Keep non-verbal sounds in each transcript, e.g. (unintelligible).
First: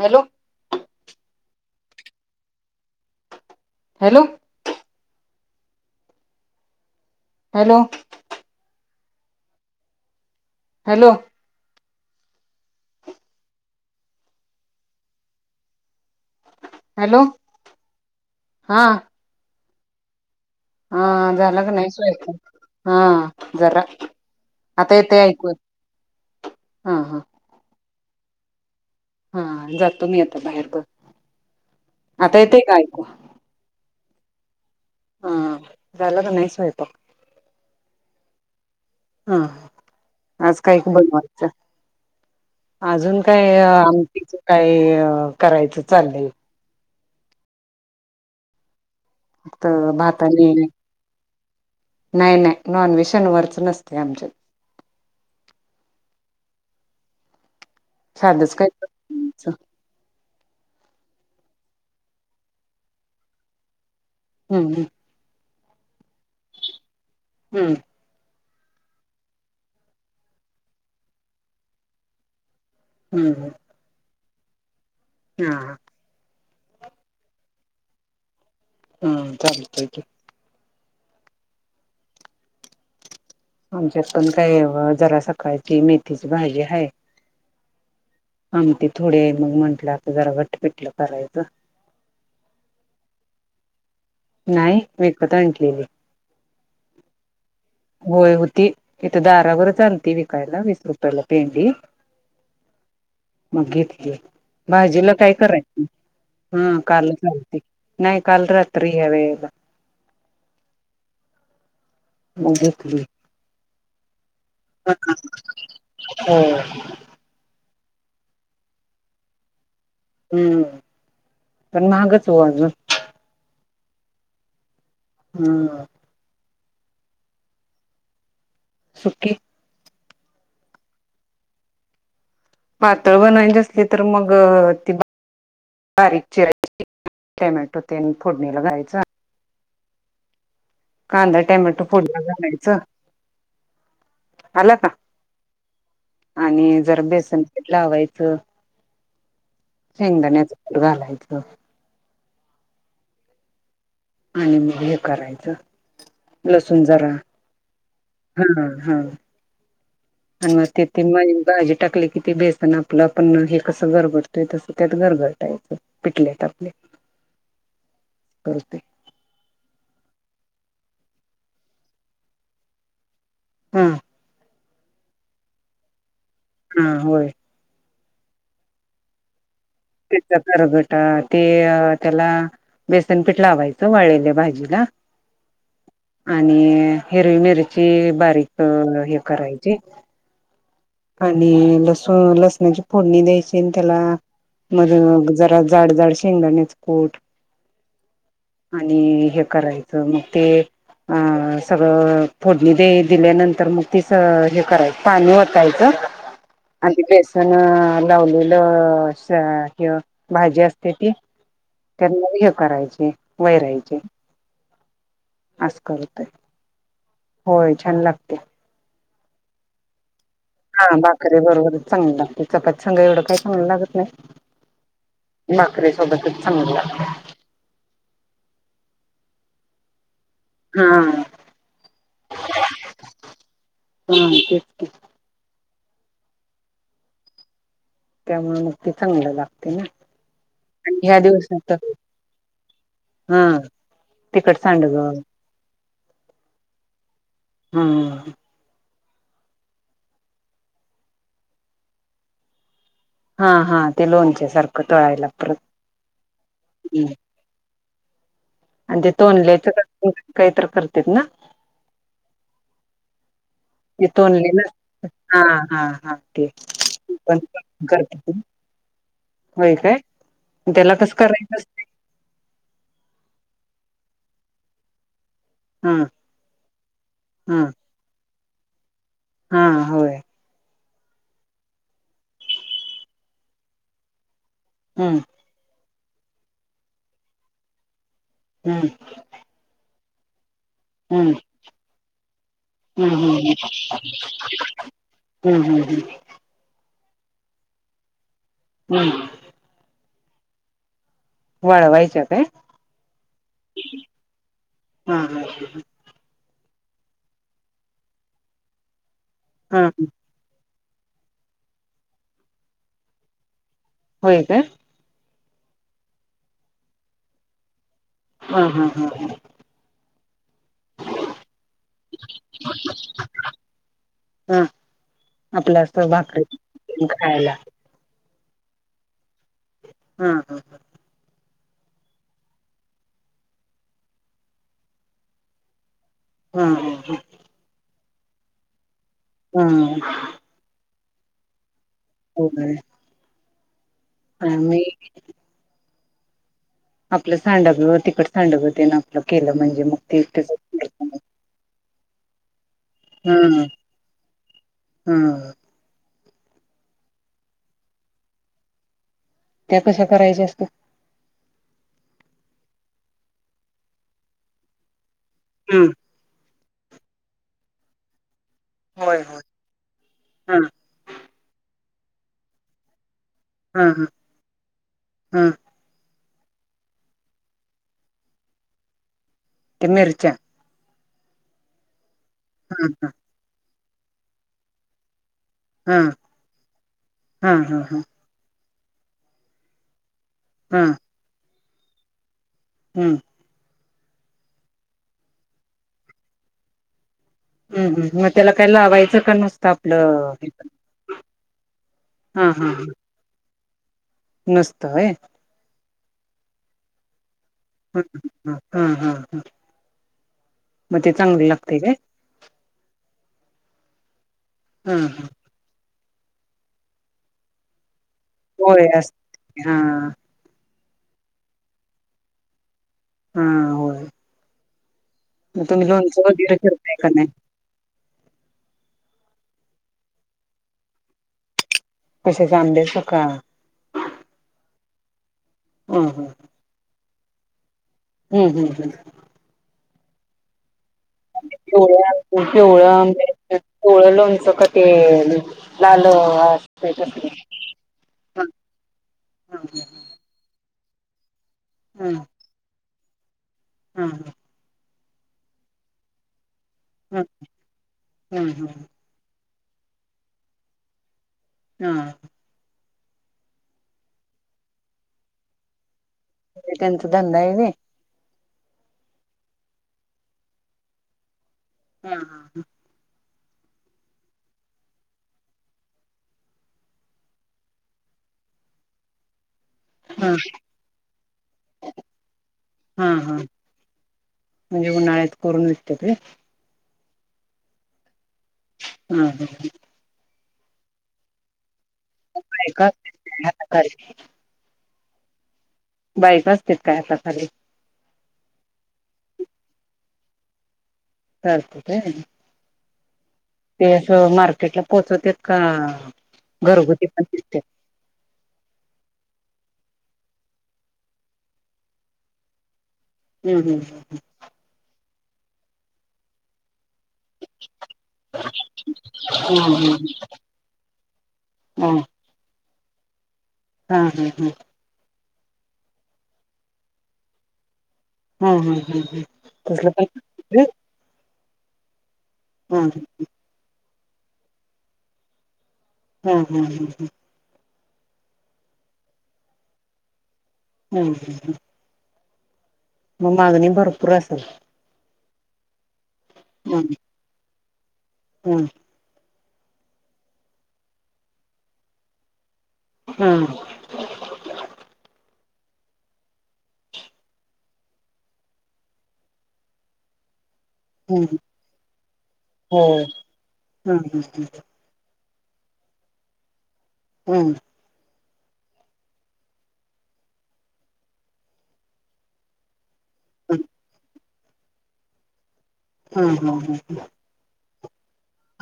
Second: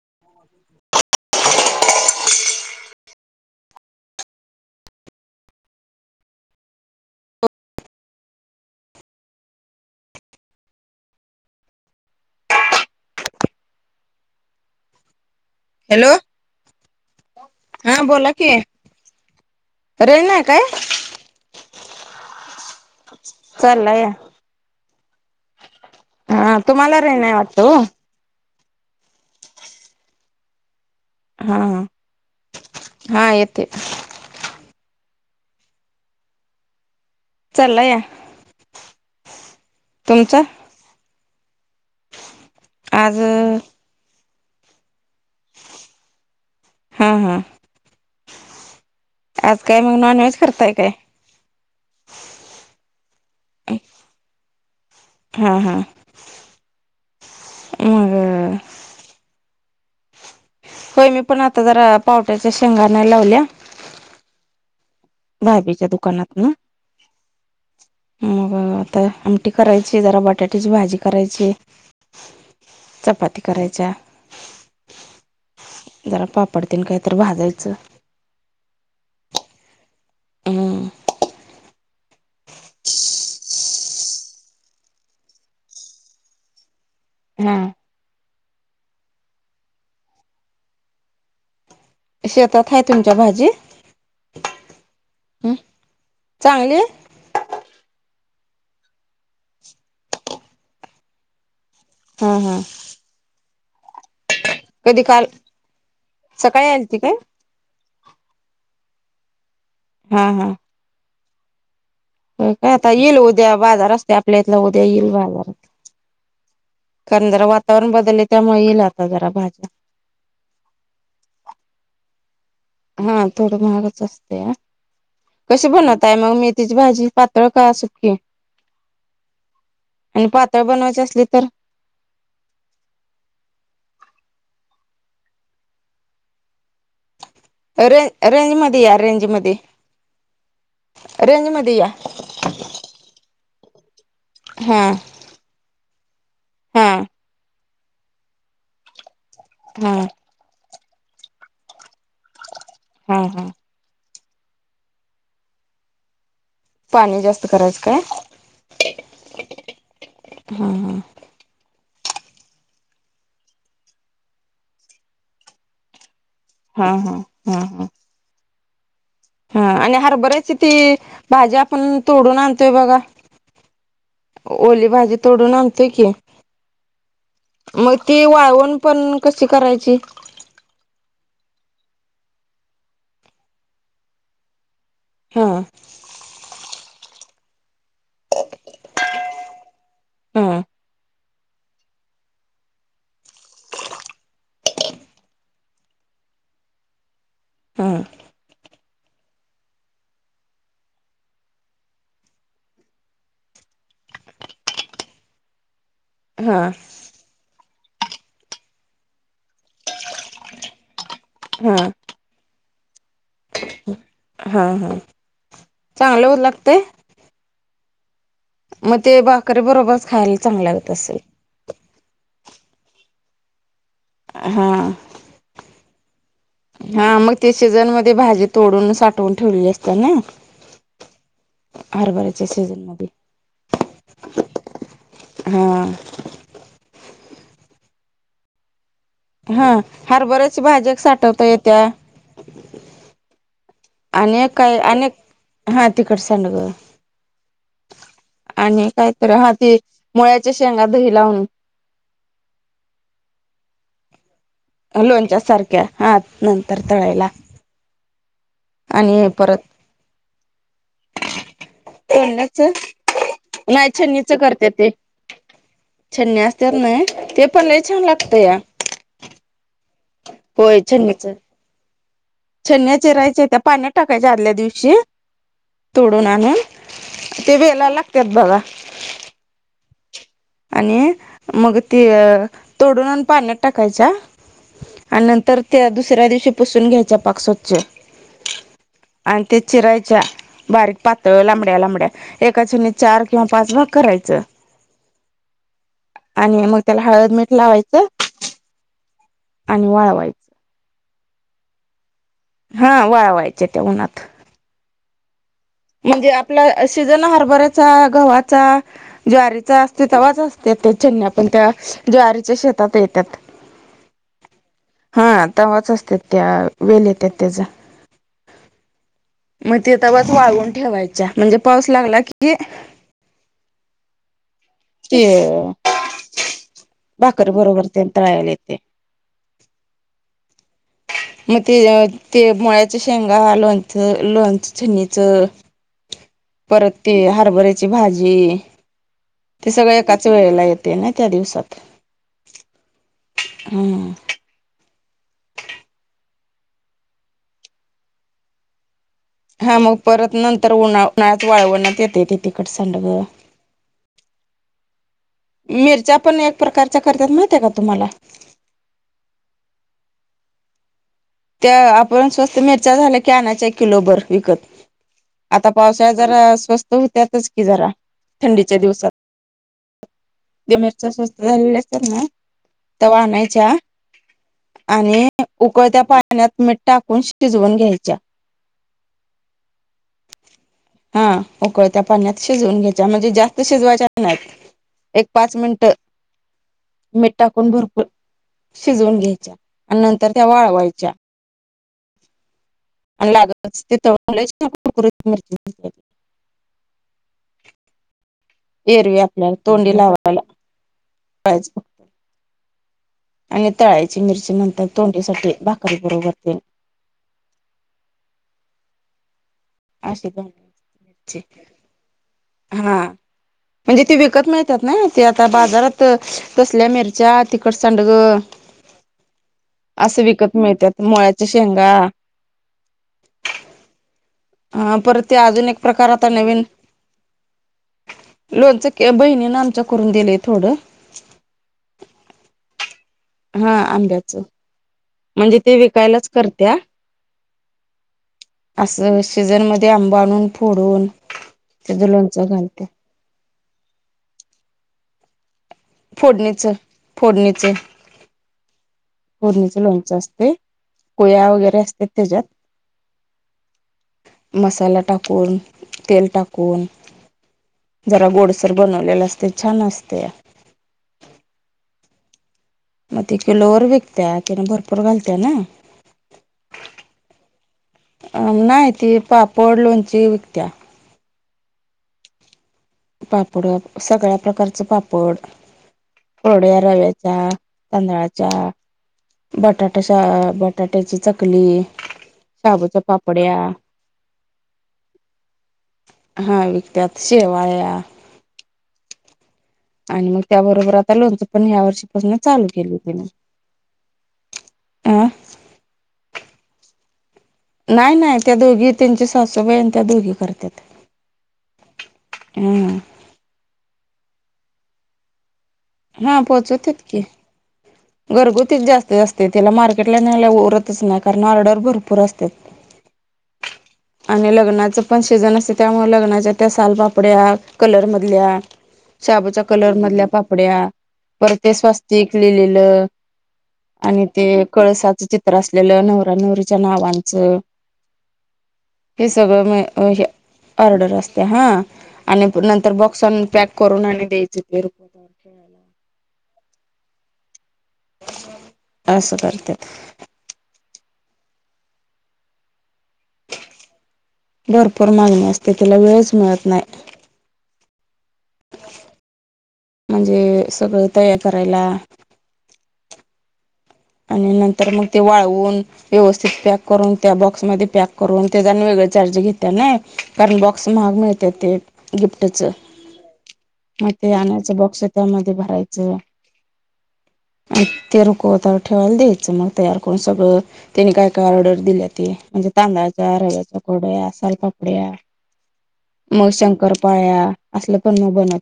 Hello hello hello hello hello hello हा बोला कि हा रेना काय हा जलाग नैस येत हह जरा चालला या आता येथे ऐकत हा तुम्हालारेनवत हा जातो मी आता बाहेर बघ हा ऐकू हा येते हा झाला कि नाही सयंपाक चालाया. हा. आज काही बनवचायचं आज अजून काय आमटीच काय करायचं चाललल. हा... हा... आज फक्त काय मग नॉनव्हेज भातानी. करताय काय नाही नाही.. नॉन-व्हेज शनिवार चं नसत आमच्यात. हा.. हा.. मग चालूच काहीतरी ह्यांचं. होय मी पण आता जरा पावड्याच्या शेंगा आणायला लावल्या. ह्म्म्म.. ह्म्म्म.. भाजीचा दुकानातन. हम्म. मग आता आमटी करायची. जरा बटाट्याची भाजी करायची. हम्म चपाती हम्म करायच्या. हा. पटकीन काहीतर भाजायचं. हम्. चालतंय की. ह्म्म्म. आमच्यात पण काय जरा सकाळची मेथीची भाजी हाय. हा. आमटी ते थोडे आहे मग म्हटलं आता जरा वट पेटलं करायचं. शेतात आहे तुमच्या भाजी. नाही विकत आणलेली. चांगली होय होती. इथे दारावरच आलती विकायला. वीस रुपयाला पेंडी. हम्म. हम्. मग घेतली. भाजीला काय करायचं. सकाळी हा आलती काय कालच अलती. नाही काल रात्री. तरी ह्या वेळेला. हा हा. मग हो काय आता. घेतली येल उद्या बाजार असतोय. आपल्यात इथला उद्या येईल हो बाजारात. वातावरण बदलले त्यामुळे येईल आता जरा भाज्या. हम्म पण महागच हो अजून. हा थोडं महागच असतया. कशी हम्म बनतंय मग मेथी. भाजी पातळ का सुकी? सुखी. आणि पातळ बनवायचे असलली तर पातळ बनवायची असली तर मग ती बारीक चिरायची. टोमॅटो ते रेंज रेंज फोडणीला मध्ये या घालायचा. रेंज मध्ये कांदा रेंज मध्ये टोमॅटो या फोडणीला घालायचं. आला हा. का आणि हा जरा बेसन पीठ लावायचं हा शेंगण्याच. कुट घालायचं. हा हा. आणि मग हे करायचं. लसुण जरा पाणी जास्त करायचं काय हा हा. हा अन् ते (unintelligible) भाजीत. टाकले कि ते बेसन आपलं आपण हे कसं गरगडतोय तसं त्यात गरघटायचं पिटल्यात. आपले हा.. हा.. हा हम करते. हा आणि हरभर्याच ती भाजी आपण तोडून आणतोय बघा. हम्. ओली भाजी तोडून आणतोय की हा होय. मग ती वाळवण पण कशी करायची. तेच्या कररबेटा ते त्याला बेसनपीठ लावायचं वळल्या भाजीला हा आणि हे. ह मिरची बारीक हे करायची. हा आणि लसूण लसणाची फोडणी द्यायची त्याला मग जरा जाड जाड शेंगदाणेच कूट हा. आणि हे करायचं मग ते अ सगळं फोडणी दे दिल्यानंतर मग तीच हे कराय पाणी यत हा अ बेस लावलेलं भाजी असते ती हा त्यांना हे करायचे वैरायचे हा हा असं करतोय चांगलं होत लागतय होय छान लागते मग ते बाकरी बरोबरच खायला चांगल हा लागत असेल. भाकरीे बरोबरच चांगली लागते चपातघा एवढं काय चांगलं लागत हा सभ हा मग ते सीजन मध्ये भाजी तोडून साठवून ठेवली असत ना हा हा हरबरीचे सीझन मग हा तेच हा त्यामुळे मग ते चांगलं हा लागते ना हरभऱ्याची भाजी एक ह्या साठवता दिवसात येत्या हम्म अनेक काय अनेक हा तिकड सडग हम्म तर हा ती मुळ्याच्या शेंगा दही लावून हा हा ते लोनचे लोणच्या सारख्या हा नंतर तळायला आणि ते हे परत तोंडल्याच काहीत करतेत ना नाही ते छनणीच तोंडले ना करते ते हा हा हा छन्णी ते असत ना पण ते पन लई छान करते लागतेय का होय काय त्याला कसं करायचस छन्या चिरायच्या त्या पाण्यात टाकायच्या आदल्या दिवशी हा तोडून आणून ते हा वेला लागतात बघा हा होय आणि मग ती तोडून आण पाण्यात टाकायच्या हम्म आणि नंतर त्या दुसऱ्या दिवशी पुसून घ्यायचा पाक स्वच्छ हम्म आणि ते चिरायच्या बारीक हम्म पातळ लांबड्या लांबड्या एका णी हम्म चार किंवा हम्म पाच भाग करायचं हम्म हम् हम् आणि मग त्याला हळद मीठ लावायचं हम्म आणि वाळवायचं वाड वयच हा वाळवायचे ते उन्हत हम् हम म्हणजे आपला सिजन हरभऱ्याचा, गव्हाचा, ज्वारीचा हा असतोय तेव्हाच अस तेथे चन्या पण त्या ज्वारीच्या शेतात येतात होय काय? हा तवाच असत्यात त्या वेल येत्यात तेच हा-हा-हा.. तवाच वाळून ठेवायच्या म्हणजे पाऊस लागला की हा ते आपलं असं भाकरी भाकर खायला बरोबर तेन तळायला येतय हा-हा-हा.. मग ते- ते मुळ्याच्या शेंगा लोंणचं- लोंणचं (inaudible) णीचं हा परत हा ते हरभऱ्याची भाजी ते सगळं हा एकाच वेळेला येत ते ना त्या दिवसात होय हम्म आम्ही आपलं सांडग तिखट सांडग तेंन हा मग परत नंतर उन्हा उन्हाळ्यात वाळवण्यात येतय ते. तिखट सांडग, हा हा मिरच्या पण एक प्रकारच्या करतात माहीतेय काय तुम्हाला? त्या कशा करायच्या असतय? त्या आपण स्वस्त मिरच्या झाल्या की, आणायच्या एक किलो बर विकत. आता हम्म पावसाळ्यात जरा स्वस्त हुत्यातच कि जरा थंडीच्या दिवसात. होय होय हा ज्या मिरच्या स्वस्त झालेले असतात ना तवा आणायच्या हा हा आणि हा उकळत्या पाण ण्यात मीठ टाकून शिजवून घ्यायच्या ते मिरच्या? हा. उकळत्या पाण्यात शिजवून हा घ्यायच्या हा म्हणजे, जास्त शिजवायच्या नाहीत एक पाच मिनटं हा मीट हा टाकून हा हा भरपूर शिजवून घ्यायच्या आणि नंतर त्या हा वाळवायच्या. हम्म आणि लागलच ते (unintelligible) हम्म हम्म. म त्याला काय लावायचं एरवी का आपल्याला नुसतं तोंडी आपलं लावायला हम्म (unintelligible) हम्म. आणि तळायची मिरची नंतर तोंडीसाठी भाकरी बरोबर तेन (unintelligible) हा हा हा. अस (unintelligible) मग ते चे चांगलं लागतय काय? हा म्हणजे ते विकत मिळत्यात ना? हा ते हा आता बाजारात तसल्या मिरच्या तिखट सांड ळ होय असतय हा अस विकत मिळत्यात मळ्याच्या शेंगा हा होय. हा परत ते मग अजून एक तुम्ही प्रकार लोणचं आता वगैरे नवीन करताय का नाही? लोणचं ते बहिणीनंं आमच्या करून दिलंय थोडं. कश्याचं आंब्याचं? का हा आंब्याच. म्हणजे ते हं हं विकायलाच करत्या हं हं हं असं सीझन मध्ये आंब आणून फोडून त्याचं पिवळ्या, लोणचं घालत्या पिवळ्या आंब्याचं पिवळं लोणचं का? ते लाल फोडणीचं असतय काय ते? फोडणीच लोणचं असतय, कोया वगैरे असत्यात हं हं तेज्यात. हं मसाला टाकून तेल टाक कुन हं हं जरा हं हं गोडसर हं बनवलेलं असतय छान असतया. हा. मग ते किलो वर विकत्या तिनं भरपूर घालत्या नाई. तेे त्यांचा धंदा हाय व्हय. अं नाय ती पापड लोणची विकत्या. हा हा हं. पापड अ सगळ्या प्रकारचं पापड थोड्या रव्याच्या तांदळाच्या बटाटा शा हं हं बटाट्याची चकली, शाबूच्या हं हं पापड्या म्हणजे उन्हाळ्यात करून विकत्यात वय? हा विकत्यात शेवाळ्या हम्म हम्म हम्म. मग त्या बरोबर आता लोनच पण ह्या वर्षीपासनं चालू बायका केली असत्यात तिन. काय हाताखाली आ बायका असतेत काय हाता खाली? नाही नाही त्या दोघी त्यांच्या सासूबाई अन त्या दोघी करत्यात. करतते व्हयं ते अस मार्केटला पोहोचवतेत का हा पोहोचवतात घरगुती की पण विकत्येत घरगुतीच जास्त असते तिला मार्केटला न्यायला उरतच नाही कारण ऑर्डर भरपूर असत्यात हम्म हम्म हम् ह पण सेजन असते त्यामुळे लग्नाच्या त्या सालपापड्या कलर मधल्या शाबूच्या हं कलर हं हं मधल्या पापड्या पर ते हं स्वास्तिक लिहिलेले. अ हं आणि हं हं ते कळसाच चित त्र असलेलं नवऱ्या नवरीच्या नावांचं हा हा हा ह हे सगळं तसलं म-म पण आर्डर असत. ते हा आणि हा नंतर बॉक्स आणून पॅक करून आणि द्यायचे ते रुकवतात ठेवायला. हम् हम्म हम् हम् असं करत्यात हम् हम ह मग मागणी भरपूर असेल भरपूर मागणी असते तिला वेळच मिळत नाय हम हम म्हणजे सगळं तयार करायला हम् आणि नंतर मग ते वाळवून व्यवस्थित पॅक करून त्या बॉक्समध्ये पॅक करून ते ज आणी वेगळ चारज घेत्या नाय कारण बॉक्स महाग हम मिळत्यात ते गिफ्टच हो हम मग ते आणायच बॉक्स त्यामध्ये भरायचं हम्म (unintelligible) ठेवायला द्यायचं मग तयार करून सगळं त्यानी काय काय ऑर्डर दिली त म्हणजे तांदळा रव्याच्या कुरड्या सालपापड्या हम मग शंकर पाळ्या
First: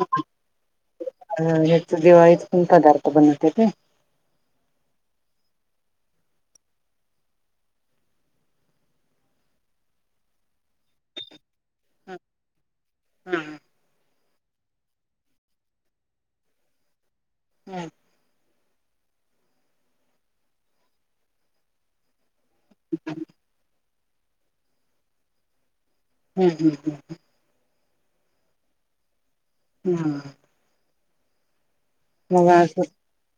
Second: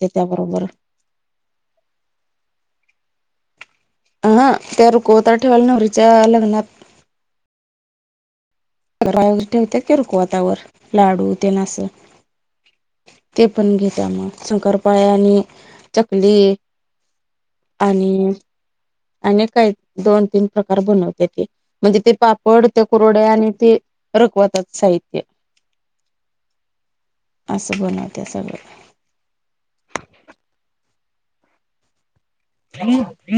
हा हेेत दिवाळीत पण पदार्थ बनवतेत अ हा त्या रुकवतात ठेवाल्या नवहरीच्या लग्नात घरा वगैरे ठेवते की रुकवातावर लाडू ते ना अस ते हम्म पण घेत्या मग शंकरपाळ आणि चकली आणि आणि काही दोन तीन प्रकार बनवते ते म्हणजे ते पा पडते कुरवडया आणि ते रकवतच साहित्य हम्म हम्म हम् अस बनवत्या सगळ ना हा (unintelligible)